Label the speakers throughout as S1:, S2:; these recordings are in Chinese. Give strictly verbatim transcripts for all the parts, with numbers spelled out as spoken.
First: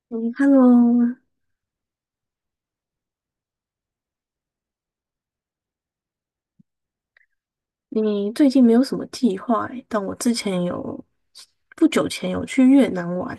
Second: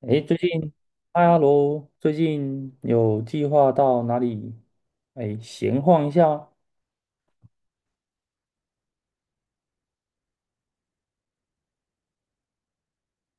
S1: 哎，
S2: 嗯
S1: 最
S2: h
S1: 近，嗨，
S2: e
S1: 哈喽，最近有计划到哪里？哎，闲晃一下。
S2: 你最近没有什么计划欸，但我之前有，不久前有去越南玩。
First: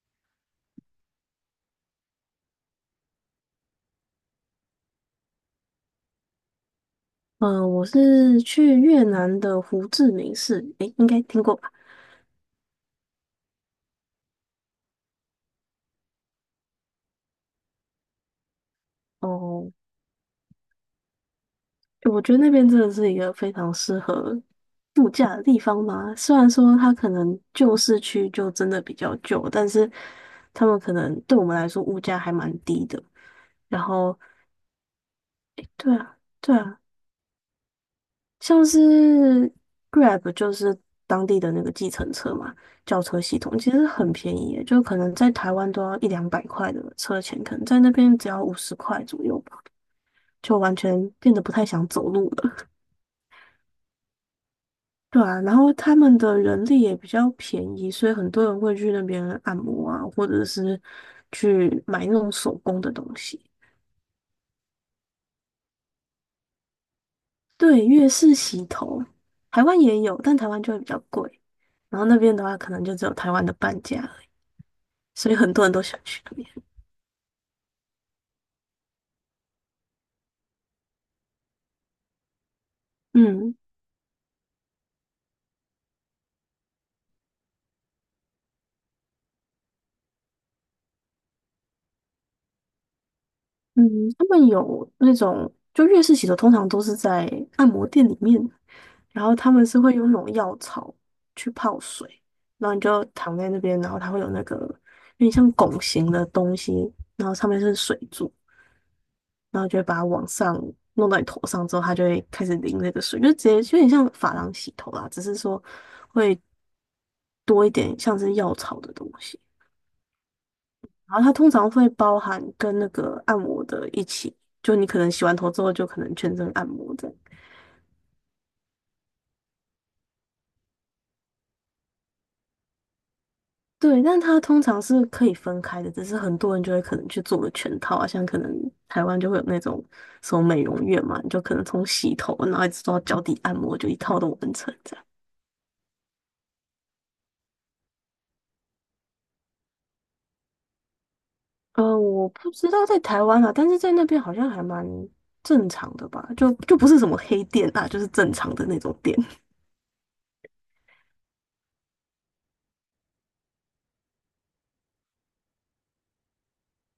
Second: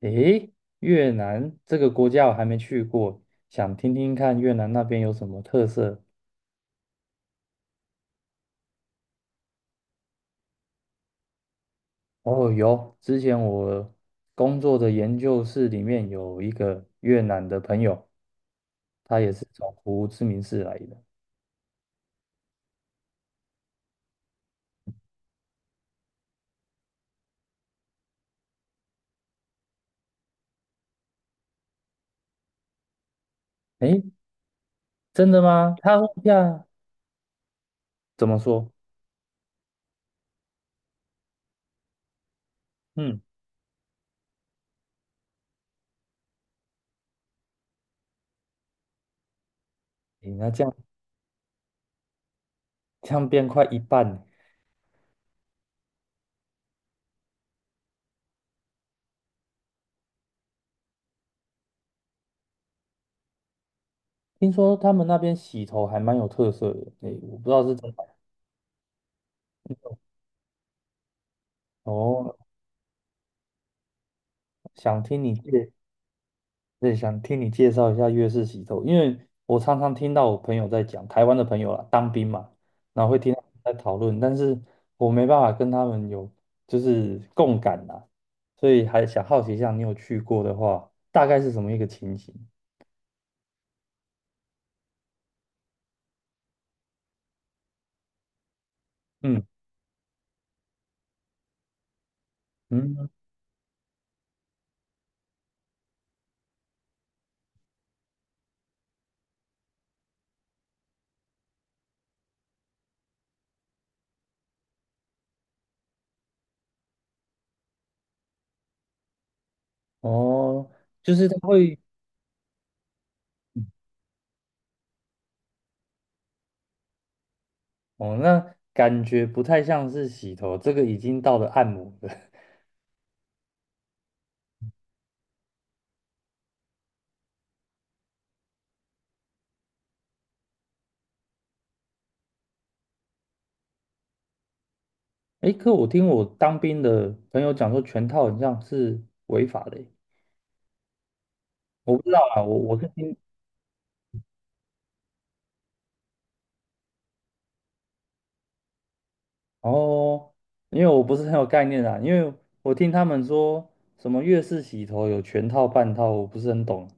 S1: 哎，越南这个国家我还没去过，想听听看越南那边有什么特色。
S2: 嗯，我是去越南的胡志明市，诶，应该听过吧？
S1: 哦，有，之前我工作的研究室里面有一个越南的朋友，他也是
S2: 哦，
S1: 从胡志明市来的。
S2: 我觉得那边真的是一个非常适合度假的地方嘛。虽然说它可能旧市区就真的比较旧，但是他们可能对我们来说物价还蛮低的。然
S1: 哎，
S2: 后，
S1: 真的吗？他
S2: 对
S1: 问
S2: 啊。
S1: 一
S2: 对啊，
S1: 怎么
S2: 像
S1: 说？
S2: 是 Grab 就是当地的那个计程车嘛，轿
S1: 嗯，
S2: 车系统其实很便宜耶，就可能在台湾都要一两百块的车钱，可能在那边只要五十块左右吧，
S1: 诶，那
S2: 就
S1: 这样，
S2: 完全变得不太想走路了。
S1: 这样变快一半呢？
S2: 对啊，然后他们的人力也比较便宜，所以很多人会去那边按摩啊，或者是去买那种手工的东西。
S1: 听说他们那边洗头还蛮有特色的，诶，我不知道是
S2: 对，
S1: 真
S2: 越
S1: 的。
S2: 式洗头，台湾也有，但台湾就会比较贵。然后那
S1: 哦。
S2: 边的话，可能就只有台湾的半价。
S1: 想听
S2: 所
S1: 你
S2: 以很多
S1: 介，
S2: 人都想去那边。
S1: 对，想听你介绍一下粤式洗头，因为我常常听到我朋友在讲，台湾的朋友啦，当兵嘛，然后会听他们
S2: 嗯
S1: 在讨论，但是我没办法跟他们有，就是共感啦，所以还想好奇一下，你有去过的话，大概是什么一个情形？
S2: 嗯，他们有那种，就粤式洗头通常都是在按摩店里面，然后
S1: 嗯
S2: 他们是会用那种药草去泡水，然后你就
S1: 嗯。
S2: 躺在那边，然后它会有那个有点像拱形的东西，然后上面是水柱，然后就会把它往上弄到你头上之后，它就会开始淋那个水，就直接有点像发廊洗头啦，只是说会多一点像是药草的东西。
S1: 哦，就
S2: 然后
S1: 是
S2: 它
S1: 他
S2: 通常
S1: 会，
S2: 会包含跟那个按摩的一起，就你可能洗完头之后就可能全身按摩这样。
S1: 哦，那感觉不太像是洗头，这个已经到了按摩了。
S2: 对，但它通常是可以分开的，只是很多人就会可能去做个全套啊，像可能台湾就会有那种什么美容院嘛，你就可能从洗头然后一直做到脚底按摩，就一套都完成这样。
S1: 诶，可我听我当兵的朋友讲说，全套很像是违法的诶。我
S2: 呃，
S1: 不知道
S2: 我
S1: 啊，
S2: 不
S1: 我
S2: 知
S1: 我
S2: 道
S1: 是
S2: 在
S1: 听。
S2: 台湾啊，但是在那边好像还蛮正常的吧，就就不是什么黑店啊，就是正常的那种店。
S1: 哦，因为我不是很有概念啊，因为我听他们说什么月式洗头有全套半套，我不是很懂。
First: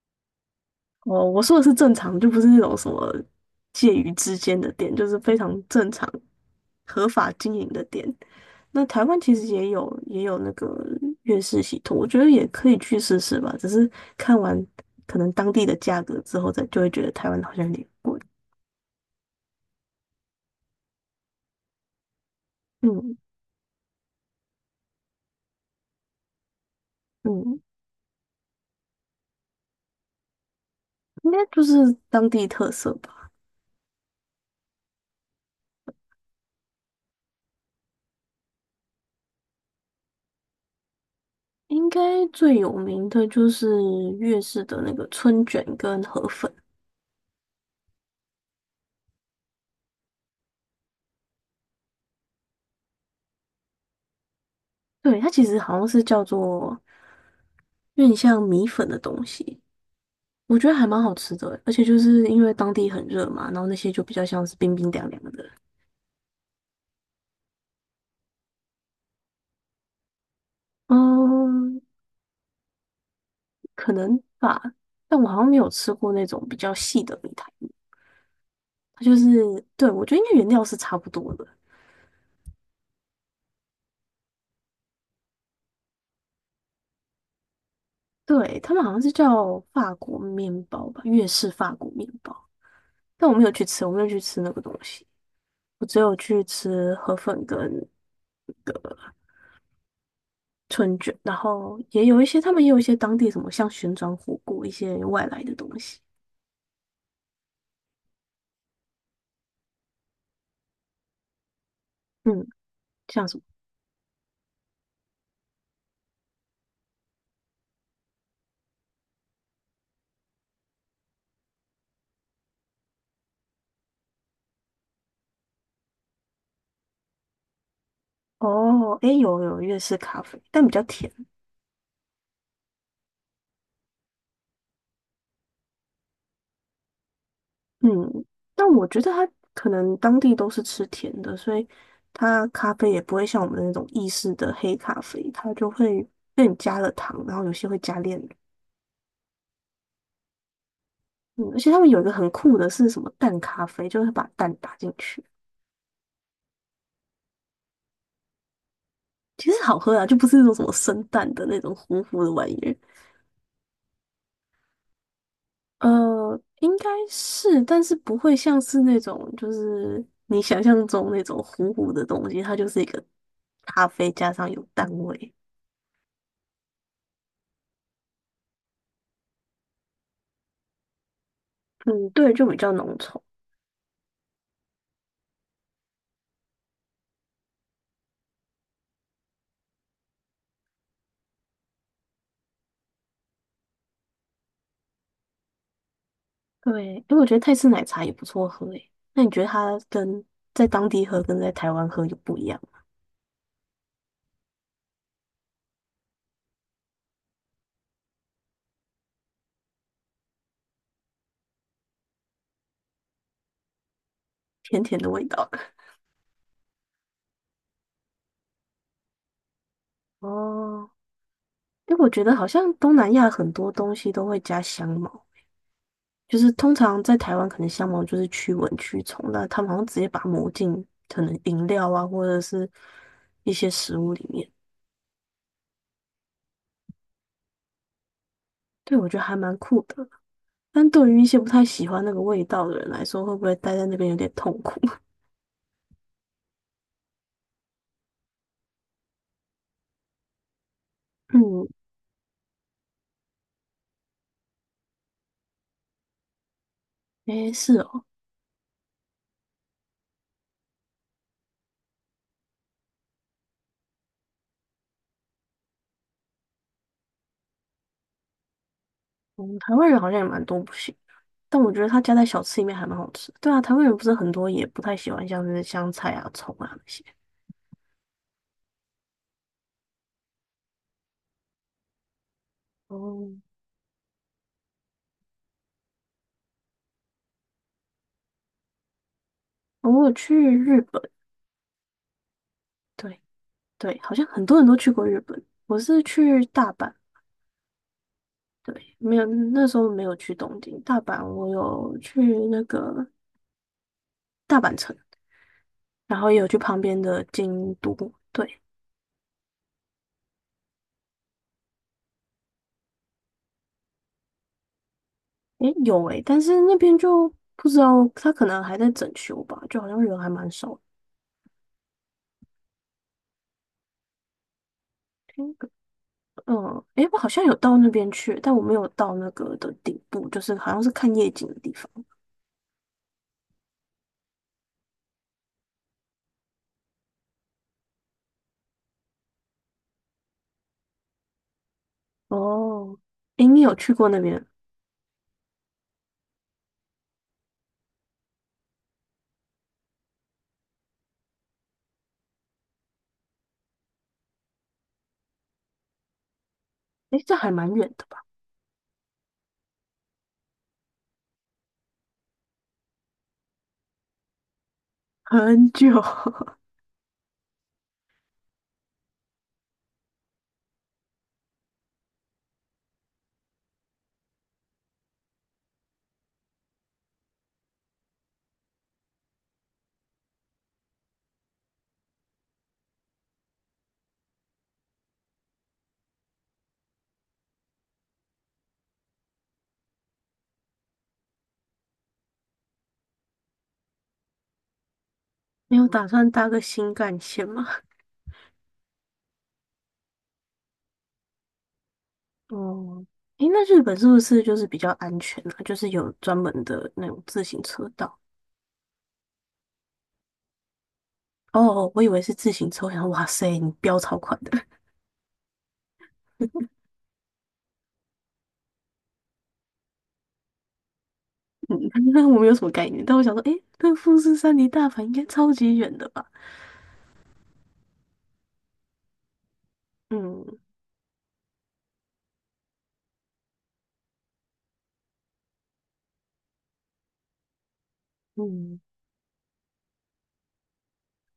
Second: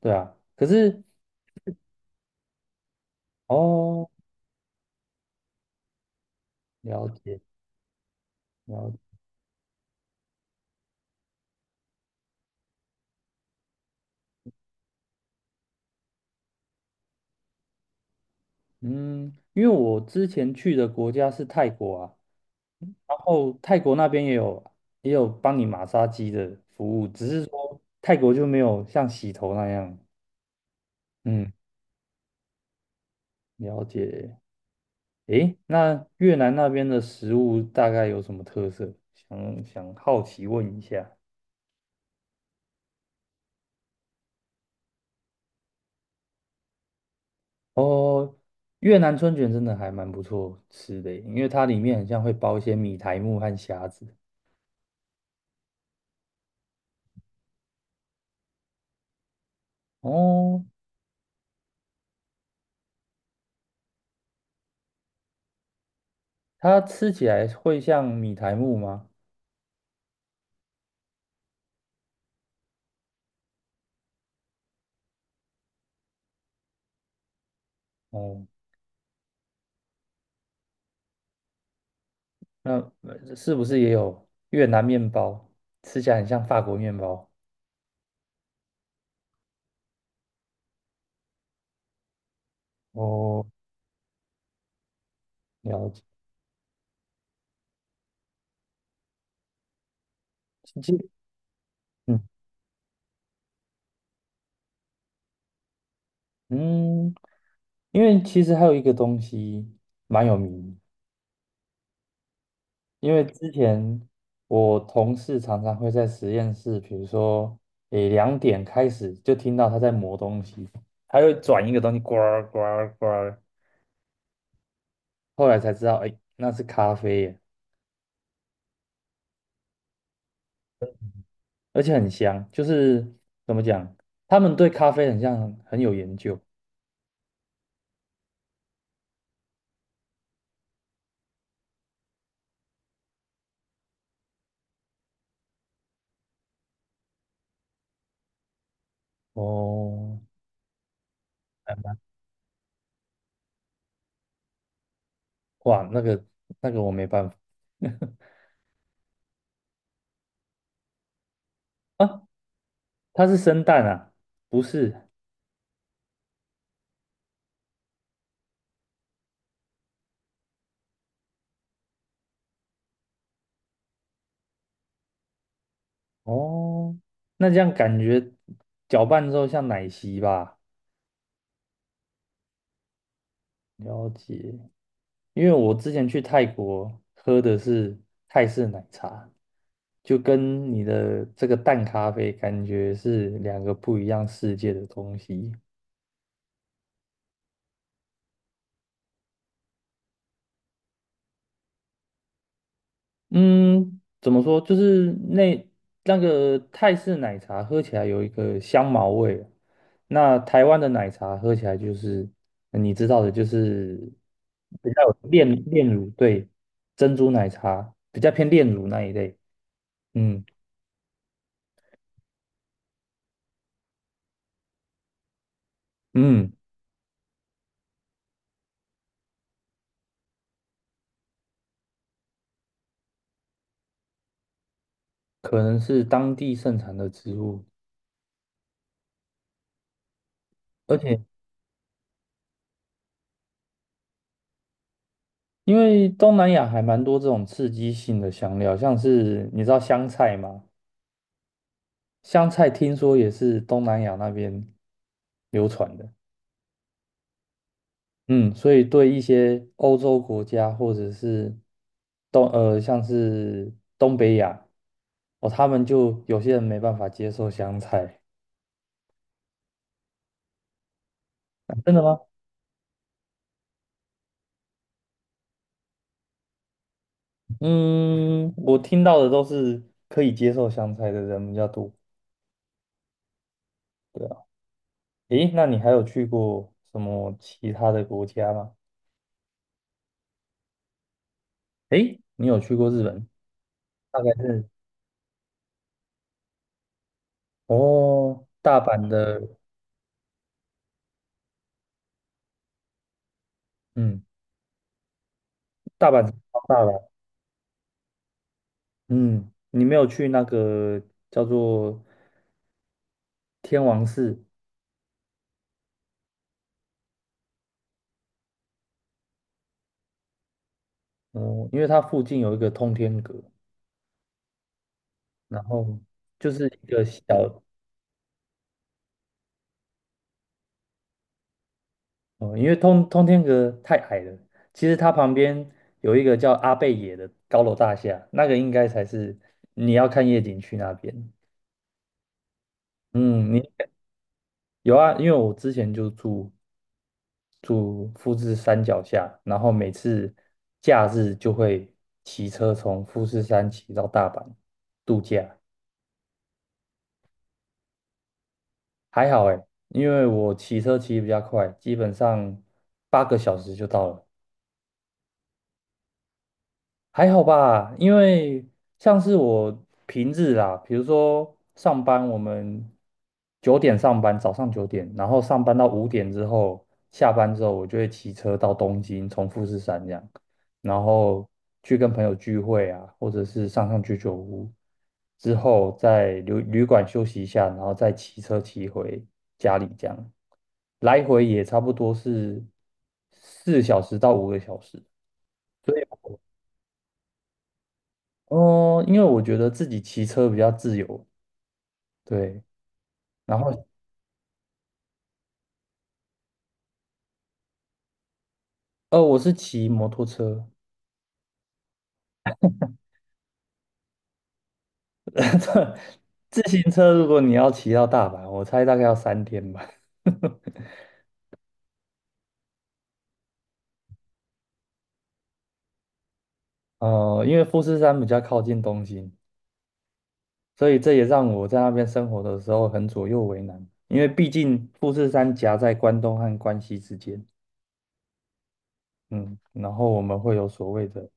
S1: 对啊，可是。
S2: 哦，我说的是正常，就不是那种什么介
S1: 哦，
S2: 于之间的店，就是非常正常、
S1: 了
S2: 合法
S1: 解。
S2: 经营的店。那
S1: 了解。
S2: 台湾其实也有也有那个粤式洗头，我觉得也可以去试试吧。只是看完可能当地的价格之后，再就会觉得台湾好像有点贵。
S1: 嗯，因为我之前去的国家是泰国啊，
S2: 嗯
S1: 然后泰国那边也有，也有帮你马杀鸡的服务，只是
S2: 嗯，
S1: 说泰国就没有像洗头那样，
S2: 应该
S1: 嗯，
S2: 就是当地特色吧。
S1: 了解。诶，那越南那边的食物大概有什么特色？想想好奇问一下。
S2: 应该最有名的就是粤式的那个春卷跟河粉，
S1: 哦，越南春卷真的还蛮不错吃的耶，因为它里面很像会包一些米苔木和虾子。
S2: 对，它其实好像是叫做有点像米粉的东西。我
S1: 哦，
S2: 觉得还蛮好吃的欸，而且就是因为当地很热嘛，然后那些就比较像是冰冰凉凉的。
S1: 它吃起来会像米苔木吗？
S2: 嗯，可能吧。但我好像没有吃过那种比较细的米苔目，
S1: 哦，
S2: 它就是，对，我觉得应该原料是差不多的。
S1: 那呃是不是也有越南面包？吃起来很像法国面包。
S2: 对，他们好像是叫法国面包吧，粤式法国面包。但我没
S1: 哦，
S2: 有去吃，我没有去吃那个东西，我
S1: 了
S2: 只
S1: 解。
S2: 有去吃河粉跟那个
S1: 其
S2: 春
S1: 实。
S2: 卷，然后也有
S1: 嗯
S2: 一些他们也有一些当地什么像旋转火锅一些外来的东西。
S1: 嗯，因为其实还有一个东西蛮有名的，
S2: 嗯。
S1: 因为
S2: 像什么。
S1: 之前我同事常常会在实验室，比如说，诶，两点开始就听到他在磨东西，他会转一个东西，呱儿呱儿呱儿，后来才知道，诶，那是咖啡耶，
S2: 哦，诶，有有粤式咖啡，但比较甜。
S1: 而且很香，就是怎么讲，他们对咖啡很像很有研究。
S2: 嗯，但我觉得它可能当地都是吃甜的，所以它咖啡也不会像我们那种意式的黑咖啡，它就会更加了糖，然后有些会加炼乳。
S1: 哦，
S2: 嗯，而且
S1: 还
S2: 他们
S1: 蛮
S2: 有一个很酷的是什么蛋咖啡，就是把蛋打进去，
S1: 哇，那个那个我没办法。
S2: 其实好喝啊，就不是那种什么生蛋的那种糊
S1: 啊，
S2: 糊的玩意儿。
S1: 它是生蛋啊，不是。
S2: 呃，应该是，但是不会像是那种，就是你想象中那种糊糊的东西，它就是一个咖啡加上有蛋味。
S1: 哦，那这样感觉搅拌之后像奶昔吧。
S2: 嗯，对，就比较浓稠。
S1: 了解，因为我之前去泰国喝的是泰式奶茶，就跟你的这个淡咖啡感觉是两个不一样世界的东西。
S2: 对，因为我觉得泰式奶茶也不错喝诶。那你觉得它跟在当地喝跟在台湾喝有不一样吗？
S1: 嗯，怎么说？就是那那个泰式奶茶喝起来有一个香茅味，那台湾的奶茶喝起来就是你知道的，就是
S2: 甜
S1: 比
S2: 甜
S1: 较
S2: 的
S1: 有
S2: 味
S1: 炼
S2: 道。
S1: 炼 乳，对，珍珠奶茶比较偏炼乳那一类。嗯
S2: 哦，因为我觉得好像东南亚很多东西都会加香茅，就是
S1: 嗯。
S2: 通常在台湾可能香茅就是驱蚊驱虫，那他们好像直接把它抹进可能饮料啊或者是一些食物里面，
S1: 可能是当地盛产的植物，
S2: 对，我觉得还蛮酷的。但
S1: 而
S2: 对于
S1: 且
S2: 一些不太喜欢那个味道的人来说，会不会待在那边有点痛苦？
S1: 因为东南亚还蛮多这种刺激性的香料，像是你知道香菜吗？
S2: 嗯，
S1: 香菜听说也是东南亚那边流传的，
S2: 诶，是哦，
S1: 嗯，所以对一些欧洲国家或者是东呃像是东北亚，哦，他们就有些人没办法接受香菜。
S2: 嗯，台湾人好像也蛮多不行，但我觉得
S1: 真
S2: 他
S1: 的
S2: 加
S1: 吗？
S2: 在小吃里面还蛮好吃。对啊，台湾人不是很多也不太喜欢像是香菜啊、葱啊那些。
S1: 嗯，我听到的都是可以接受香菜的人比较多。
S2: 哦，
S1: 对啊。诶，那你还有去过什么其他的国家吗？
S2: 我有去日本。
S1: 诶，你有去过日
S2: 对
S1: 本？
S2: 对，好
S1: 大
S2: 像
S1: 概
S2: 很多
S1: 是。
S2: 人都去过日本。我是去大阪，
S1: 哦，大
S2: 对，
S1: 阪
S2: 没有，
S1: 的。
S2: 那时候没有去东京，大阪我有去那个
S1: 嗯，
S2: 大阪城，
S1: 大
S2: 然
S1: 阪
S2: 后
S1: 是
S2: 也有去
S1: 超
S2: 旁
S1: 大
S2: 边
S1: 了。
S2: 的京都。对，
S1: 嗯，你没有去那个叫做天王寺？
S2: 诶，有诶，但是那边就不知道，他可能还在整修吧，就好像人还蛮少的。
S1: 嗯，因为它附近有一个通天阁，
S2: 听
S1: 然
S2: 个
S1: 后就是
S2: 嗯，
S1: 一个
S2: 诶，我好像有
S1: 小。
S2: 到那边去，但我没有到那个的顶部，就是好像是看夜景的地方。
S1: 嗯，因为通通天阁太矮了，其实它旁边有一个叫阿贝野的高楼大厦，那个应该才是你要看夜景去那边。
S2: 哦，诶，
S1: 嗯，
S2: 你
S1: 你
S2: 有去过那边？
S1: 有啊，因为我之前就住住富士山脚下，然后每次假日就会骑车从富士山骑到大阪度假。
S2: 诶，这还蛮远的吧？
S1: 还好诶，因为我骑车骑得比较快，基本上八个小时就到了。
S2: 很久。
S1: 还好吧，因为像是我平日啦，比如说上班，我们九点上班，早上九点，然后上班到五点之后，下班之后，我就会骑车到东京，从富士山这样，然后去跟朋友聚会啊，或者是上上居酒屋，之后在旅旅馆休息一下，然后再骑车骑回家里这样，来回也差不多是四小时到五个小时。
S2: 你有
S1: 所以。
S2: 打算搭个新干线吗？
S1: 哦，因为我觉得自己骑车比较自由，对。
S2: 哦，诶，
S1: 然
S2: 那日
S1: 后，
S2: 本是不是就是比较安全啊？就是有专门的那种自行车道。
S1: 呃，我是骑摩托车。
S2: 哦，哦，我以为是自行车，我想说哇塞，你飙超快的。
S1: 自行车如果你要骑到大阪，我猜大概要三天吧。
S2: 那我没有什么概念。但我想说，诶，那富士山离大阪应该超级远的吧？
S1: 哦，因为富士山比较靠近东京，
S2: 嗯
S1: 所以这也让我在那边生活的时候很左右为难。因为毕竟富士山夹在关东和关西之间，
S2: 嗯，
S1: 嗯，然后我们会有所谓的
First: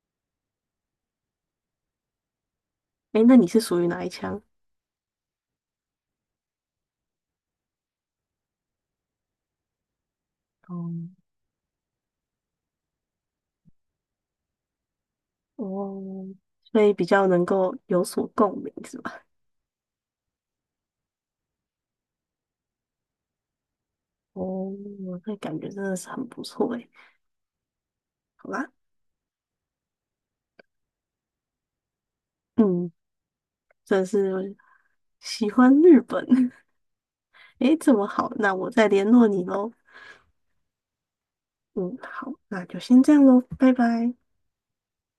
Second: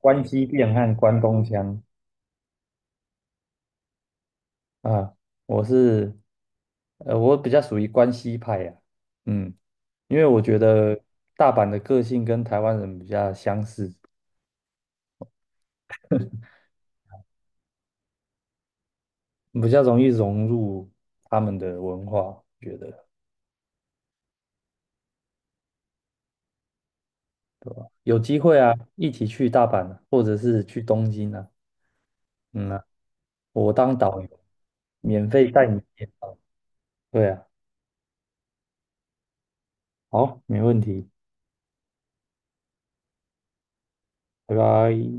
S1: 关西变和关东腔。
S2: 诶，那你是属于哪一枪？
S1: 啊，我是，呃，我比较属于关西派呀、嗯，因为我觉
S2: 哦
S1: 得大阪的个性跟台湾人比较相似，
S2: 哦，所以比较能够有所共鸣是吧？
S1: 比较容易融入他们的文化，觉得
S2: 哦，那感觉真的是很不错诶。
S1: 有机
S2: 好
S1: 会啊，
S2: 吧，
S1: 一起去大阪啊，或者是去东京啊，嗯啊，
S2: 嗯，
S1: 我当
S2: 真的
S1: 导游，
S2: 是
S1: 免
S2: 喜
S1: 费带
S2: 欢
S1: 你
S2: 日
S1: 介
S2: 本。
S1: 绍。 对啊，
S2: 诶，这么好，那我再联络你喽。
S1: 好，没问题，
S2: 嗯，好，那就先这样喽，拜拜。
S1: 拜拜。